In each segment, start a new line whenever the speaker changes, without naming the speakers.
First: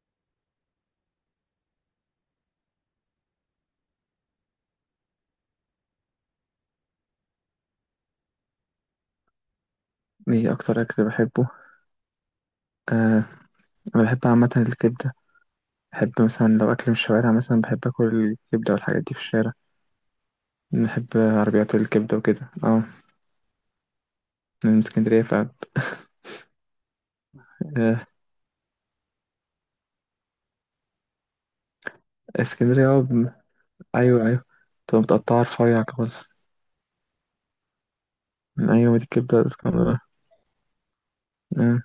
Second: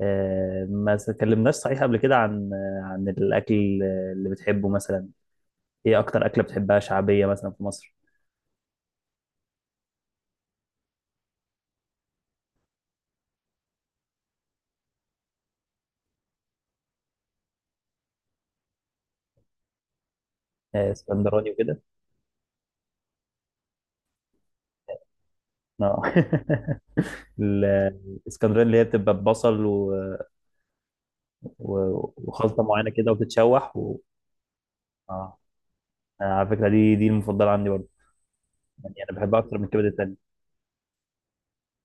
ما اتكلمناش صحيح قبل كده عن عن الأكل اللي بتحبه مثلا. إيه أكتر أكلة بتحبها شعبية مثلا في مصر؟
ايه اكتر اكل بحبه؟ آه انا بحب عامه الكبده. بحب مثلا لو اكل من الشوارع، مثلا بحب اكل الكبده والحاجات دي في الشارع. بحب
اسكندراني
عربيات
وكده،
الكبده وكده. اه، أنا من اسكندريه ف
اه. ال-
آه
الاسكندراني اللي هي بتبقى ببصل و... وخلطة
اسكندريه
معينة
اه،
كده وبتتشوح
ايوه ايوه، بتبقى
اه.
متقطعه رفيع خالص.
على فكرة دي المفضلة عندي برضه. يعني
ايوه، دي
أنا بحبها
الكبده
أكتر من الكبدة
الاسكندريه.
التانية.
اه،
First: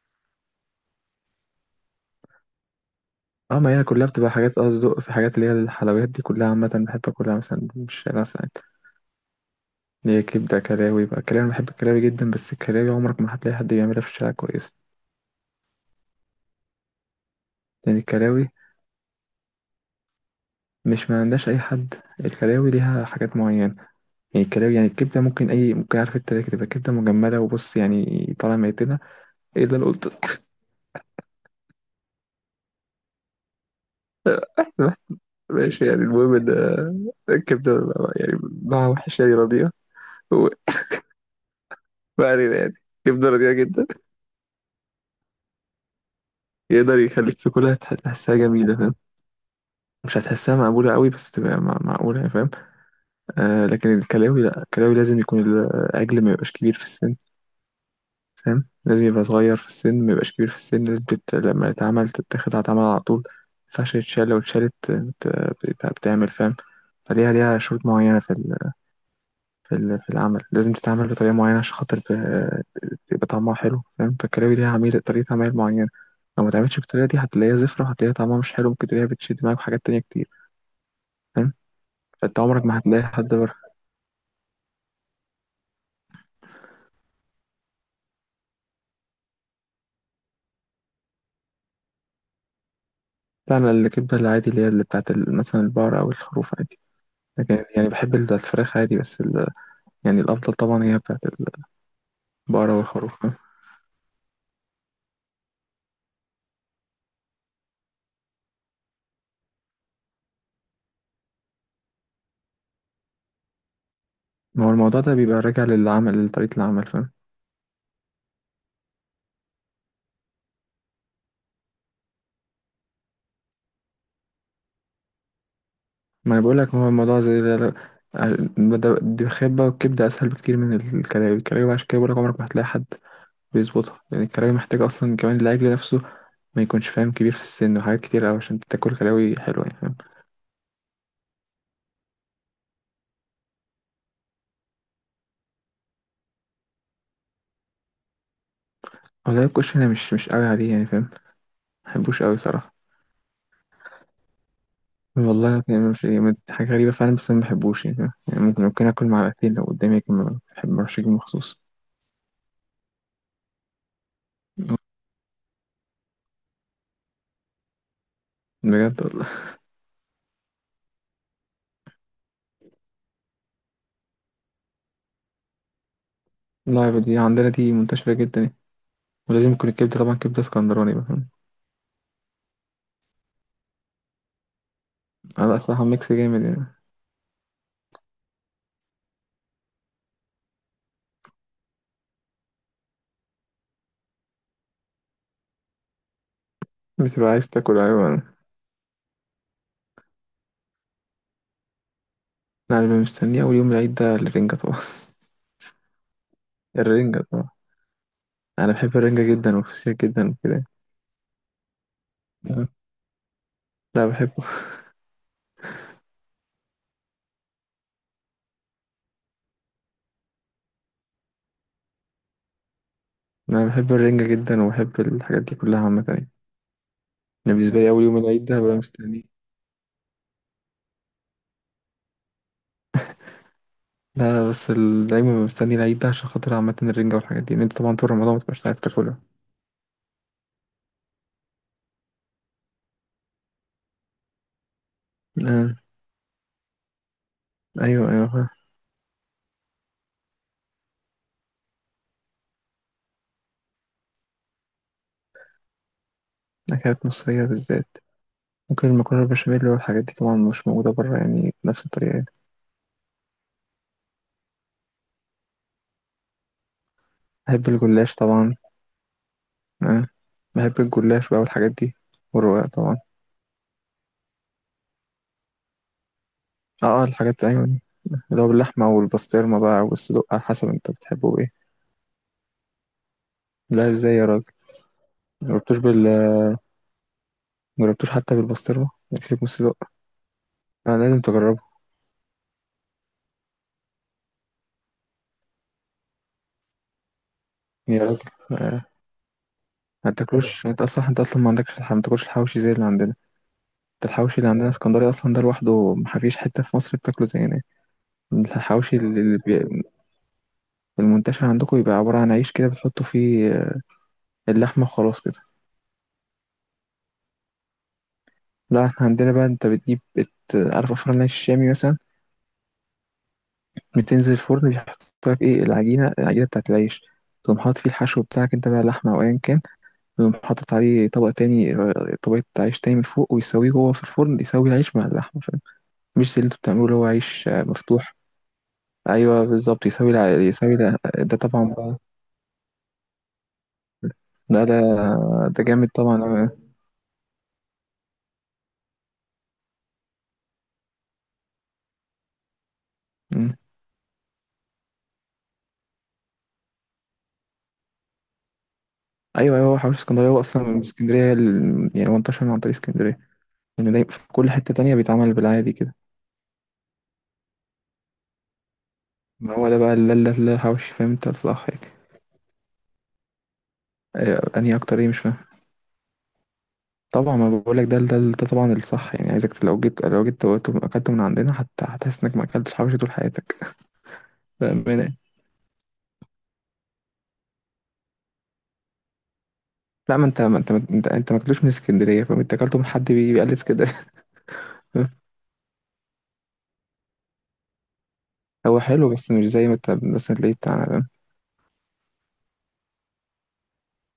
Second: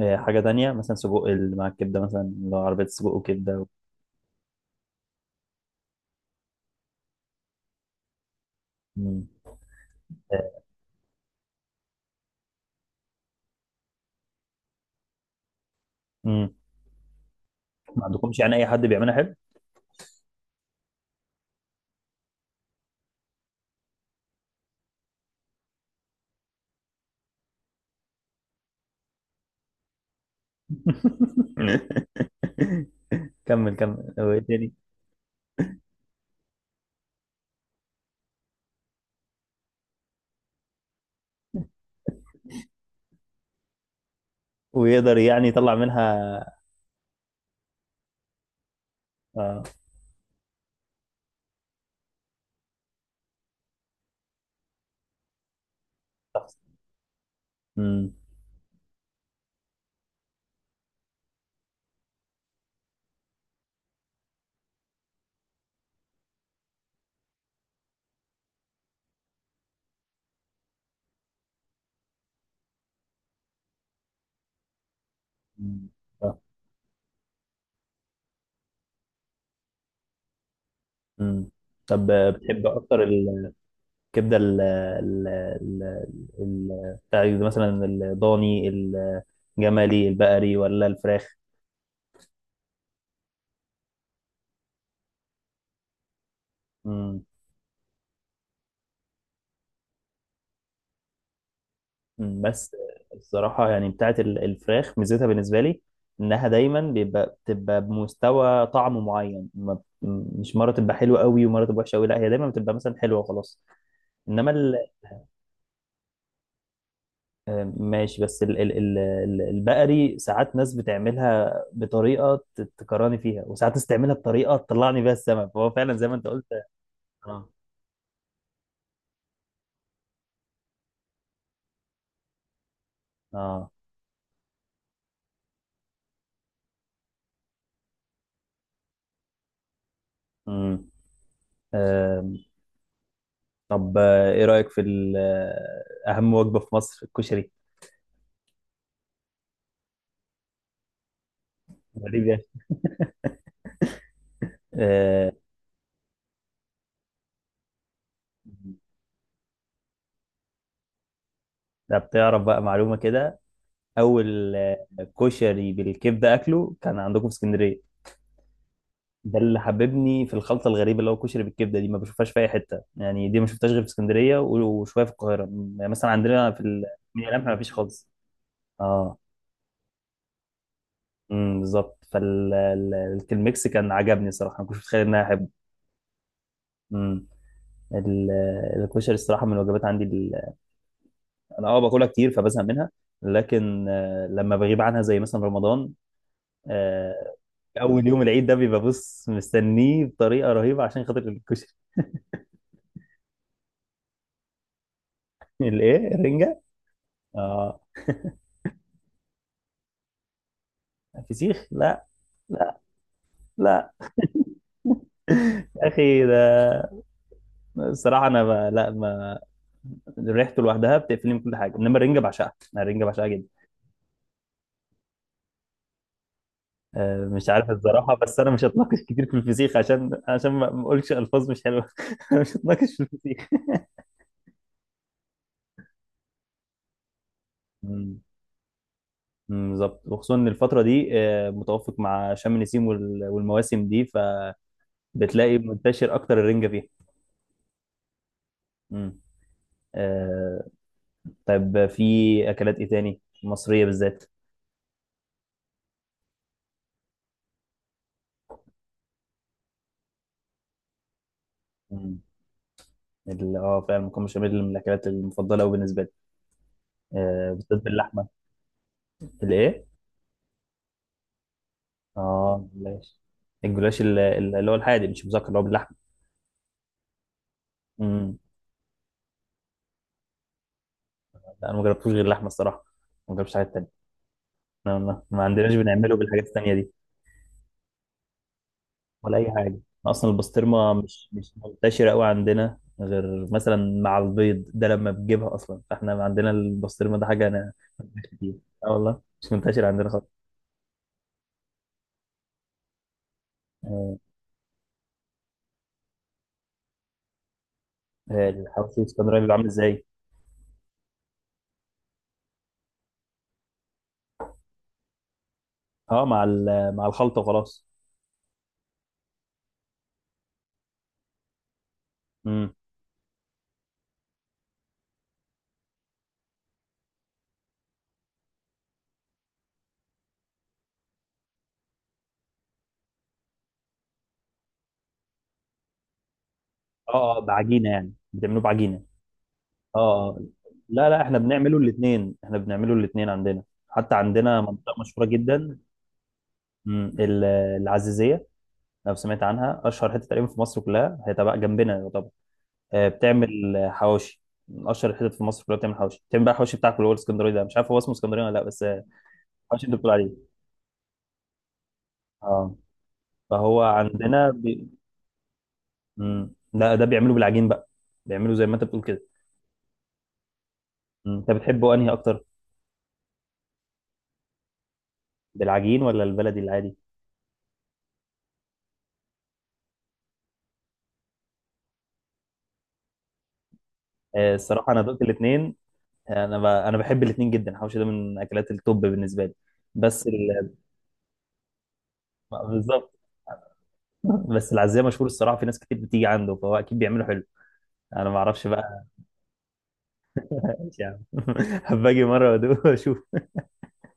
حاجة تانية مثلا سجق اللي مع الكبدة، مثلا اللي هو عربية سجق وكبدة
ما هي كلها بتبقى حاجات اصدق، في حاجات اللي هي الحلويات دي كلها عامه بحب اكلها مثلا من الشارع ساعات.
مم.
اللي هي كبده
آه،
كلاوي بقى. الكلاوي انا بحب الكلاوي جدا، بس الكلاوي عمرك ما هتلاقي حد بيعملها في الشارع كويس.
مم.
يعني
ما عندكمش
الكلاوي،
يعني أي حد بيعملها حلو؟
مش ما عندهاش اي حد، الكلاوي ليها حاجات معينه. يعني الكلاوي، يعني الكبده ممكن، اي ممكن، عارف انت ليه؟ تبقى كبده مجمده، وبص يعني طالع ميتنا. ايه اللي انا قلت؟
كمل كمل، هو ايه تاني؟
ماشي، يعني المهم ان الكبده يعني نوعها وحش يعني، رضيئه. و- ما علينا يعني. كبده رضيئه جدا.
ويقدر يعني يطلع منها.
يقدر يخليك تاكلها، تحسها جميله، فاهم؟
آه.
مش هتحسها مقبوله قوي، بس تبقى معقوله، يعني، فاهم؟ لكن الكلاوي لا، الكلاوي لازم يكون الاجل ما يبقاش
شخص.
كبير في السن،
مم.
فاهم؟ لازم يبقى صغير في السن، ما يبقاش كبير في السن، لازم لما يتعمل تتاخد، هتعمل على طول. ما ينفعش يتشال، لو اتشالت بتعمل، فاهم؟ ليها شروط معينة في في العمل، لازم تتعمل بطريقة معينة عشان خاطر يبقى طعمها حلو، فاهم؟ فالكلاوي ليها عميل طريقة عمل
مم.
معينة.
آه.
لو ما تعملش بالطريقة دي هتلاقيها زفرة، وهتلاقيها طعمها مش حلو، ممكن تلاقيها بتشد معاك في حاجات تانية كتير.
مم.
فاهم؟
طب،
فانت
بتحب
عمرك ما
اكتر
هتلاقي حد بره.
الكبده ال ال ال بتاع مثلا الضاني، الجملي، البقري، ولا الفراخ؟
لا، أنا الكبدة العادي اللي هي اللي بتاعت مثلا البقرة أو الخروف عادي.
مم.
لكن يعني بحب الفراخ عادي، بس يعني الأفضل طبعا هي بتاعت
مم. بس
البقرة والخروف، فاهم؟
الصراحه يعني بتاعت الفراخ ميزتها بالنسبه لي انها دايما بتبقى بمستوى طعم معين، مش مره تبقى حلوه قوي ومره تبقى وحشه قوي، لا هي دايما بتبقى مثلا حلوه وخلاص. انما
ما هو
ال-
الموضوع ده بيبقى راجع للعمل، لطريقة العمل، فاهم؟
ماشي، بس البقري ساعات ناس بتعملها بطريقة تكرهني فيها، وساعات ناس تعملها بطريقة تطلعني بيها السما، فهو فعلا زي ما انت
ما أنا
قلت.
بقولك، هو الموضوع زي
اه،
دي الخبة، والكبدة أسهل بكتير من الكلاوي عشان كده بقولك عمرك ما هتلاقي حد
اه.
بيظبطها، لأن الكلاوي محتاجة أصلا كمان العجل نفسه ما يكونش، فاهم، كبير في السن، وحاجات كتير أوي عشان تاكل كلاوي حلوة، يعني فاهم؟
امم. آم، طب، ايه رأيك في اهم وجبة في مصر، الكشري؟
والله الكشري أنا مش قوي عليه، يعني فاهم؟ مبحبوش
غريب
قوي
يعني.
صراحة.
آه.
والله يعني مش يعني حاجة غريبة فعلا، بس أنا مبحبوش يعني فاهم، يعني ممكن آكل معلقتين لو قدامي، لكن ما بروحش أجيب مخصوص.
ده بتعرف بقى معلومة كده، اول كشري بالكبدة اكله كان عندكم في اسكندرية.
بجد والله.
ده اللي حببني في الخلطه الغريبه اللي هو كشري بالكبده، دي ما بشوفهاش في اي حته يعني، دي ما شفتهاش غير في اسكندريه، وشويه في القاهره، مثلا عندنا في
لا، دي
من القلعه
عندنا
ما فيش
دي
خالص.
منتشرة جدا يعني.
اه.
ولازم يكون الكبدة طبعا كبدة اسكندراني بقى، فاهم؟
امم، بالظبط، فالميكس كان عجبني صراحه، ما كنتش متخيل ان انا احبه.
على الصراحة ميكس جامد يعني.
امم. ال- الكشري الصراحه من الوجبات عندي انا، باكلها كتير فبزهق منها، لكن لما بغيب عنها زي مثلا رمضان،
بتبقى
آه،
عايز تاكل. أيوة،
اول يوم
أنا
العيد ده بيبقى، بص، مستنيه بطريقه رهيبه عشان خاطر الكشري.
اللي مستنيه أول يوم العيد ده الرنجة طبعا.
الايه، الرنجه؟
الرنجة طبعا،
اه.
أنا بحب الرنجة جدا والفسيخ جدا وكده.
فسيخ لا.
تمام؟
لا
لا، بحبه.
يا اخي، ده الصراحه انا لا، ما ريحته لوحدها بتقفلني من كل حاجه، انما الرنجه بعشقها، انا الرنجه بعشقها جدا.
أنا بحب الرنجة جدا، وبحب الحاجات دي كلها عامة يعني.
مش
أنا
عارف
بالنسبة لي أول
الصراحه،
يوم
بس
العيد
انا
ده
مش
ببقى
هتناقش
مستنيه.
كتير في الفسيخ عشان، عشان ما اقولش الفاظ مش حلوه. أنا مش هتناقش في الفسيخ.
لا، بس دايما ببقى مستني العيد ده عشان خاطر عامة الرنجة والحاجات دي، لأن أنت طبعا طول
مم،
رمضان متبقاش عارف تاكلها.
مم، بالظبط، وخصوصا ان الفتره دي متوافق مع شم النسيم والمواسم دي، فبتلاقي
آه،
منتشر اكتر الرنجه فيها.
أيوة أيوة.
مم. آه، طيب، في اكلات ايه تاني مصريه بالذات؟
أكلات مصرية بالذات؟ ممكن المكرونة بالبشاميل والحاجات دي، طبعا مش موجودة برا يعني بنفس الطريقة
مم.
يعني.
اه فعلا المكرونه بشاميل من الاكلات المفضله قوي بالنسبه لي، آه
بحب
بالذات
الجلاش
باللحمه.
طبعا.
الايه؟
أه. بحب الجلاش بقى والحاجات دي، والرقاق
اه،
طبعا.
الجلاش. الجلاش اللي هو الحادق مش مذكر، اللي هو باللحمه.
اه، الحاجات، أيوة،
امم.
اللي هو باللحمة والبسطرمة بقى والصدوق، على حسب انت بتحبه ايه.
لا انا ما جربتوش غير اللحمه الصراحه، ما جربتش حاجات تانية.
لا، ازاي يا راجل؟
ما عندناش
مجربتوش بال
بنعمله بالحاجات التانية دي،
مجربتوش حتى بالبسطرمة؟ يكفيك
ولا
من
اي
الصدوق.
حاجه. اصلا البسطرمه
لازم
مش
تجربه
منتشره قوي عندنا غير مثلا مع البيض ده لما بتجيبها، اصلا فاحنا عندنا البسطرمه ده حاجه، انا
يا راجل.
مش كتير.
آه.
اه والله، مش منتشر عندنا
ما
خالص.
تاكلوش. انت اصلا ما عندكش ما تاكلش الحوشي زي اللي عندنا. انت
آه،
الحوشي اللي عندنا اسكندري اصلا، ده لوحده ما فيش حتة في مصر بتاكله زينا. الحوشي
الحواوشي
اللي
الاسكندراني بيبقى عامل ازاي؟
المنتشر عندكم يبقى عبارة عن عيش كده بتحطوا فيه اللحمة وخلاص كده.
اه، مع الخلطه وخلاص.
لا، احنا عندنا بقى، انت بتجيب عارف افران العيش الشامي مثلا؟
امم.
بتنزل الفرن بيحط لك ايه، العجينة بتاعت العيش. تقوم حاطط فيه الحشو بتاعك انت بقى، لحمة أو أيا كان. ويقوم حاطط عليه طبق تاني، طبقة عيش تاني من فوق، ويسويه جوه في الفرن، يسوي العيش مع اللحمة، فاهم؟ مش زي اللي انتوا بتعملوه اللي هو
اه، اه،
عيش
بعجينه يعني
مفتوح.
بتعملوه بعجينه.
أيوه بالظبط، يسوي
اه،
يسوي ده,
لا لا،
ده
احنا
طبعا
بنعمله
بقى.
الاثنين، احنا بنعمله الاثنين عندنا. حتى عندنا
ده ده
منطقه مشهوره
ده
جدا،
جامد طبعا أوي.
مم، العزيزيه، لو سمعت عنها، اشهر حته تقريبا في مصر كلها، هي تبع جنبنا يعتبر،
مم.
بتعمل حواوشي، من اشهر الحتت في مصر كلها بتعمل حواوشي، بتعمل بقى الحواوشي بتاعك اللي هو الاسكندراني ده، مش عارف هو اسمه اسكندراني ولا لا، بس
ايوه ايوه، هو
الحواوشي اللي انت
حوش
بتقول
اسكندريه،
عليه.
هو اصلا من اسكندريه، يعني هو انتشر عن
اه.
طريق اسكندريه.
فهو
يعني دايما في كل
عندنا
حته تانية بيتعمل بالعادي كده.
مم، لا، ده بيعملوا بالعجين بقى، بيعملوا زي ما انت بتقول كده.
ما هو ده بقى، لا لا لا، الحوش، فاهم انت
مم، انت
الصح يعني.
بتحبه انهي اكتر،
أيوة، انهي اكتر ايه؟ مش فاهم.
بالعجين ولا البلدي العادي؟
طبعا ما بقولك ده طبعا الصح، يعني عايزك لو جيت، اكلت من عندنا حتى هتحس انك ما اكلتش حوش طول حياتك.
الصراحه انا
بامانه.
دقت الاثنين. انا بحب الاثنين جدا، الحوشي ده من اكلات التوب بالنسبه لي.
لا، ما
بس
انت ما انت ما انت, انت ما اكلتوش من اسكندريه، فاهم؟ انت اكلته من حد
بالظبط،
بيقلد اسكندريه.
بس العزية مشهور الصراحه، في ناس كتير بتيجي عنده فهو اكيد بيعمله حلو. انا ما اعرفش
هو
بقى.
حلو، بس مش زي ما انت مثلا تلاقيه بتاعنا
ايش
ده،
يعني. هبقى اجي مره وادوق واشوف.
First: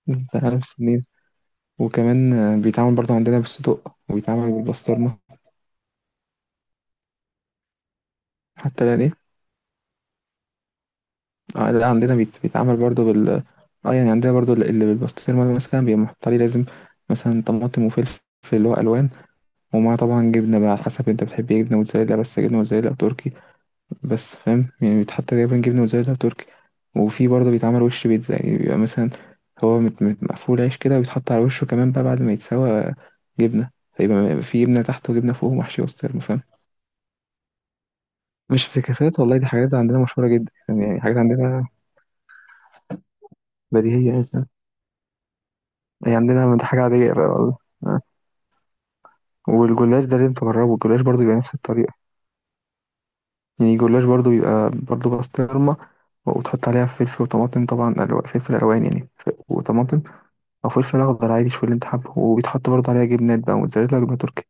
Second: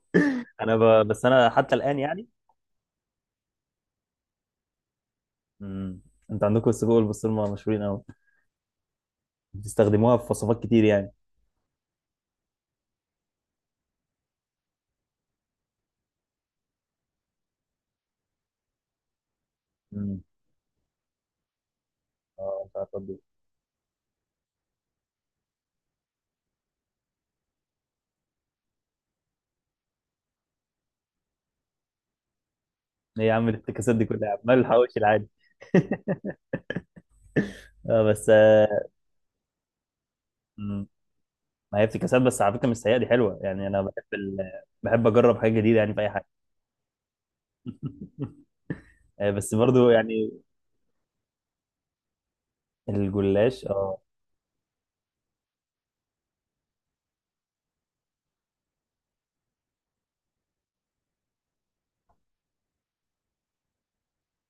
بتاعنا في السنين.
بس انا حتى الان يعني.
وكمان بيتعمل برضه عندنا بالصدق، وبيتعمل بالبسطرمة.
امم. انت عندكم السجق والبسطرمه مشهورين قوي،
حتى لا دي.
بتستخدموها في وصفات كتير يعني.
اه لا، عندنا بيتعمل برضو اه يعني، عندنا برضو اللي بالبسطرمة ده مثلا بيبقى محط عليه لازم مثلا طماطم وفلفل، اللي هو ألوان. ومعاه
امم.
طبعا جبنة بقى، على حسب انت بتحب ايه، جبنة موتزاريلا، بس جبنة
اه، مش
موتزاريلا
عارف
أو
أطبق.
تركي. بس فاهم يعني، بيتحط تقريبا جبنة موتزاريلا أو تركي. وفي برضو بيتعمل وش بيتزا، يعني بيبقى مثلا هو مقفول عيش كده، وبيتحط على وشه كمان بقى بعد ما يتسوى،
ايه يا عم
جبنة.
الافتكاسات دي كلها
فيبقى
عمال
في جبنة
الحواوشي
تحت
العادي؟
وجبنة فوق ومحشي بسطرمة، فاهم؟
اه بس.
مش افتكاسات والله، دي حاجات عندنا مشهورة جدا، فاهم؟
مم.
يعني حاجات عندنا
ما هي افتكاسات، بس على فكره مش سيئه، دي حلوه يعني. انا بحب
بديهية يعني.
بحب اجرب حاجه جديده يعني في اي
هي
حاجه.
عندنا دي حاجة عادية بقى والله. آه.
بس برضو
والجلاش ده
يعني.
لازم تجربه، الجلاش برضو بيبقى نفس الطريقة.
الجلاش،
يعني
اه.
الجلاش برضو بيبقى برضو بسطرمة، وتحط عليها فلفل وطماطم طبعا فلفل ألوان يعني، وطماطم. أو فلفل أخضر عادي، شوف اللي أنت حابه، وبيتحط برضو عليها جبنات بقى، موتزاريلا وجبنة تركي.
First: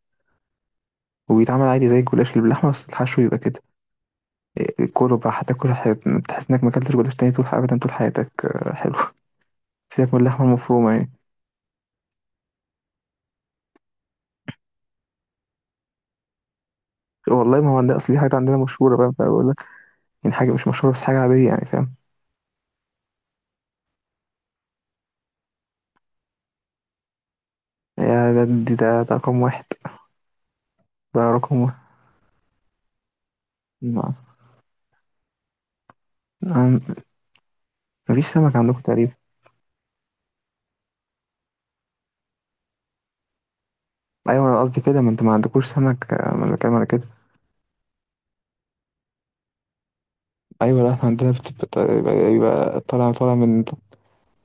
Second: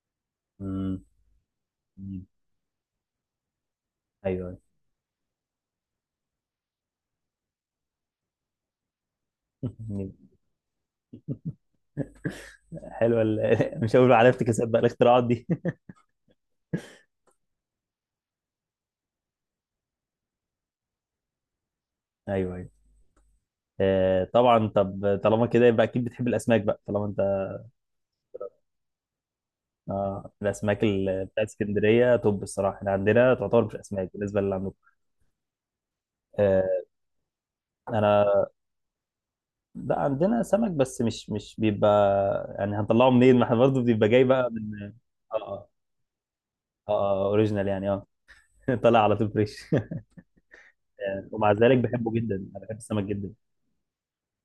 مم.
وبيتعمل عادي زي
مم.
الجلاش اللي باللحمة، بس الحشو يبقى كده
ايوه.
كله بقى. هتاكل حياتك تحس إنك ما أكلتش جلاش تاني طول، أبدا طول حياتك، حلو.
أيوة.
سيبك من اللحمة المفرومة يعني.
حلوه مش هقول على افتكاسات بقى، الاختراعات دي.
والله ما هو عندنا أصل دي حاجة عندنا مشهورة بقى بقول لك، يعني حاجة مش مشهورة، بس حاجة عادية يعني، فاهم؟
ايوه، ايوه. آه طبعا، طب طالما كده يبقى اكيد بتحب الاسماك بقى طالما انت.
يا ده ده رقم واحد.
آه، الاسماك
ده
بتاعت
رقم واحد،
اسكندريه، طب الصراحه احنا عندنا تعتبر مش اسماك
ما
بالنسبه اللي عندكم. آه.
أم- مفيش
انا.
سمك عندكم تقريبا.
لا عندنا سمك، بس مش بيبقى يعني، هنطلعه منين، ما احنا برضه بيبقى جاي
ايوه
بقى
انا قصدي
من.
كده، ما انت ما
اه،
عندكوش
اه.
سمك. ما انا بتكلم على كده.
اه، اوريجينال يعني، اه. طالع على طول فريش.
ايوه لا، احنا عندنا
ومع ذلك بحبه
يبقى
جدا، انا بحب
يبقى
السمك
طالع
جدا.
طالع من،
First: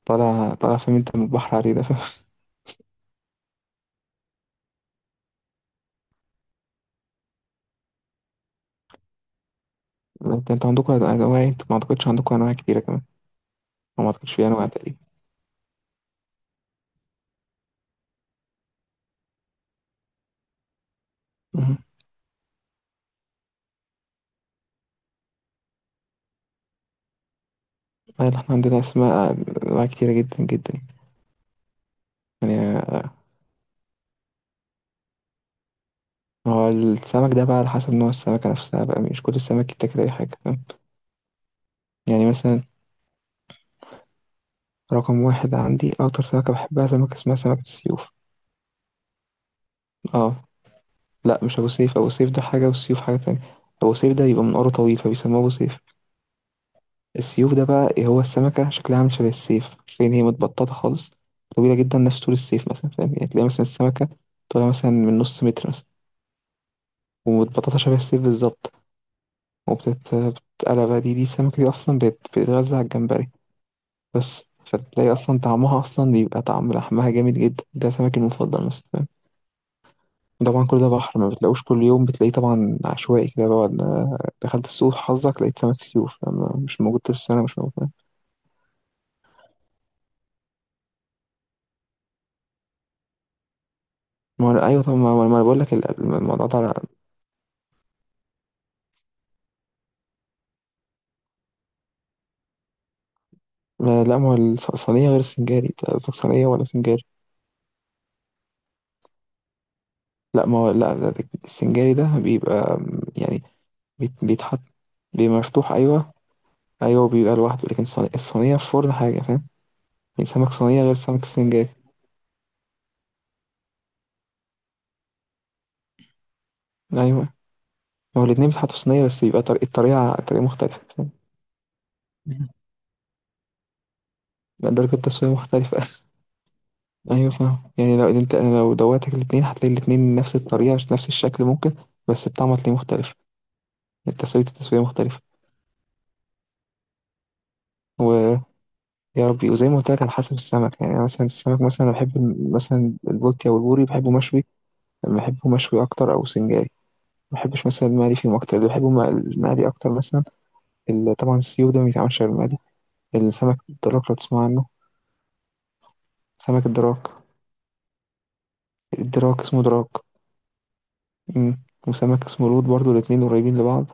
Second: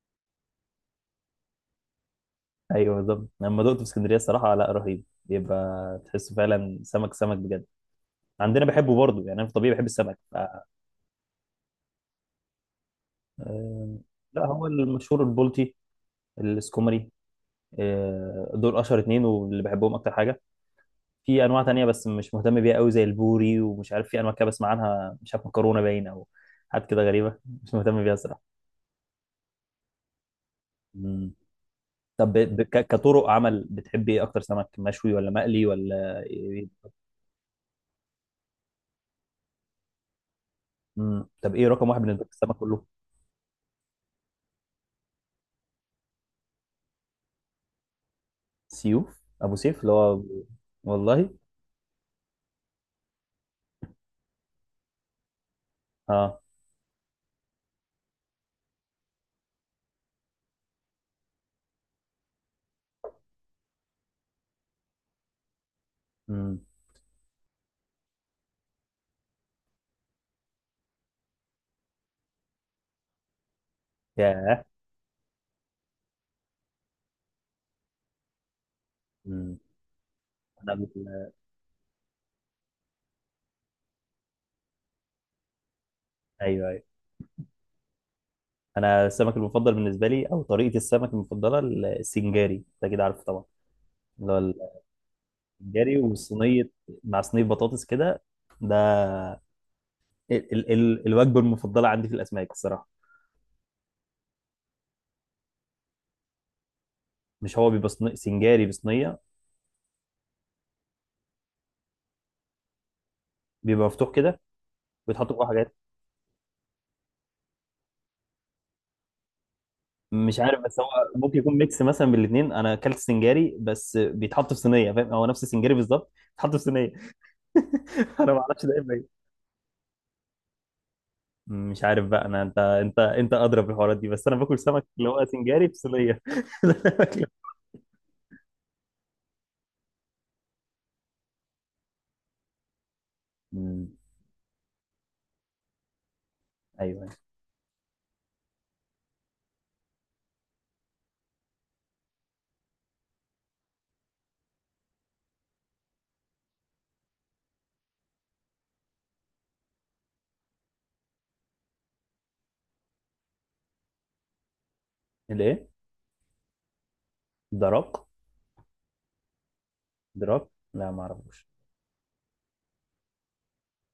طالع طالع فاهم، انت من البحر عليه ده، فاهم؟
ايوه بالظبط، لما دقته في اسكندريه، الصراحه لا رهيب، بيبقى تحسه فعلا سمك سمك بجد. عندنا بحبه برضه يعني، انا في الطبيعي بحب السمك ف...
انتوا عندكم انواع، انت ما اعتقدش عندكم انواع كتيره كمان،
آه،
أو ما اعتقدش
لا،
في
هو
انواع تقريبا.
المشهور البلطي، السكومري، دول اشهر اتنين واللي بحبهم اكتر حاجه. في انواع
مهم.
تانية بس مش مهتم بيها قوي، زي البوري، ومش عارف، في انواع كده بسمع عنها مش عارف، مكرونه باين او حاجات كده غريبه، مش مهتم بيها
ايوه، احنا
الصراحه.
عندنا اسماء، انواع كتيره جدا جدا.
مم. طب
يعني
كطرق عمل بتحب ايه اكتر، سمك مشوي ولا مقلي ولا إيه؟
هو السمك ده بقى على حسب نوع السمكه نفسها بقى، مش كل السمك يتاكل اي حاجه، فاهم؟
مم. طب ايه رقم واحد بالنسبه لك
يعني
في السما
مثلا،
كله؟
رقم واحد عندي أكتر سمكة بحبها، سمكة اسمها سمكة السيوف.
سيوف، ابو سيف اللي هو؟
اه
والله.
لا، مش أبو سيف، أبو سيف ده حاجة والسيوف حاجة تانية. أبو سيف ده بيبقى منقاره طويل فبيسموه أبو سيف.
اه.
السيوف ده بقى إيه، هو السمكة شكلها عامل شبه السيف، فين هي متبططة خالص، طويلة جدا، نفس طول السيف مثلا، فاهم يعني؟ تلاقي مثلا السمكة طولها مثلا من نص متر مثلا،
امم.
ومتبططة شبه السيف بالظبط. وبتتقلب بقى، دي السمكة دي أصلا بتتغذى على الجمبري بس،
ياه.
فتلاقي أصلا طعمها أصلا بيبقى طعم لحمها جامد جدا، ده سمكي المفضل مثلا.
امم.
طبعا
انا
كل
قبل
ده بحر، ما
كده-
بتلاقوش كل يوم بتلاقيه طبعا، عشوائي كده بعد ما دخلت السوق حظك لقيت سمك سيوف، أما
ايوه، ايوه.
مش موجود طول السنة مش موجود.
انا السمك المفضل بالنسبه لي او طريقه السمك المفضله، السنجاري، انت اكيد عارفه طبعا، اللي هو
ما هو أيوة طبعا، ما أنا بقول لك
السنجاري
الموضوع ده.
وصينيه، مع صينيه بطاطس كده، ده ال ال ال الوجبه المفضله عندي في الاسماك الصراحه.
لا ما هو، الصينية غير السنجاري، أنت قصدك صينية ولا سنجاري؟
مش هو بيبقى سنجاري بصينيه؟
لا ما هو لا لا، السنجاري ده بيبقى يعني
بيبقى مفتوح كده،
بيتحط،
بيتحط
بيبقى
جواه
مفتوح.
حاجات.
أيوة، أيوة بيبقى لوحده، لكن الصينية، الصينية في فرن حاجة، فاهم؟ يعني
مش
سمك
عارف بس
صينية
هو
غير سمك
ممكن يكون
السنجاري.
ميكس مثلا من الاثنين، انا اكلت سنجاري بس بيتحط في صينيه فاهم، هو نفس السنجاري بالظبط بيتحط في صينيه.
أيوة، ما هو
انا ما
الاتنين
اعرفش ده
بيتحطوا
إيه
في
بقى.
صينية، بس يبقى طريقة، الطريقة مختلفة، فاهم؟
مش عارف بقى انا،
مم.
انت ادرى في الحوارات دي، بس انا باكل سمك
درجة
اللي هو
التسوية
سنجاري في
مختلفة.
صينيه. ده اللي أنا باكله.
ايوه فاهم يعني، لو انت انا لو دوتك الاتنين هتلاقي الاتنين نفس الطريقه عشان نفس الشكل ممكن، بس الطعم هتلاقيه مختلف.
أمم،
التسويه مختلفه.
ايوه.
ويا ربي، وزي ما قلت لك، على حسب السمك، يعني أنا مثلا السمك مثلا انا بحب مثلا البولتي او البوري بحبه مشوي. بحبه مشوي اكتر، او سنجاري. ما بحبش مثلا المقلي فيهم اكتر. اللي بحبه المقلي اكتر مثلا. طبعا السيو ده ما بيتعملش غير المقلي. السمك الدراك لو تسمع عنه،
الايه؟
سمك الدراك،
دراك،
الدراك اسمه دراك.
دراك. لا، ما اعرفوش.
أمم. وسمك اسمه لود برضو، الاتنين قريبين لبعض.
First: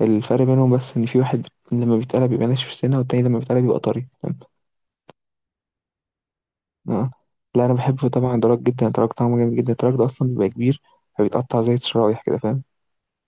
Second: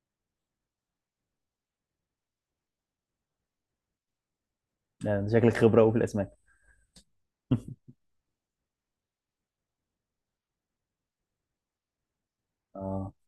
الفرق بينهم بس إن في واحد لما بيتقلب بيبقى ناشف السنة، والتاني لما بيتقلب بيبقى طري، فاهم؟
لا، أنت شكلك خبره قوي في الاسماك.
آه. لا، أنا بحب طبعا دراج جدا، دراج طعمه جامد جدا، دراج ده أصلا بيبقى كبير فبيتقطع زي الشرايح كده، فاهم؟
اه.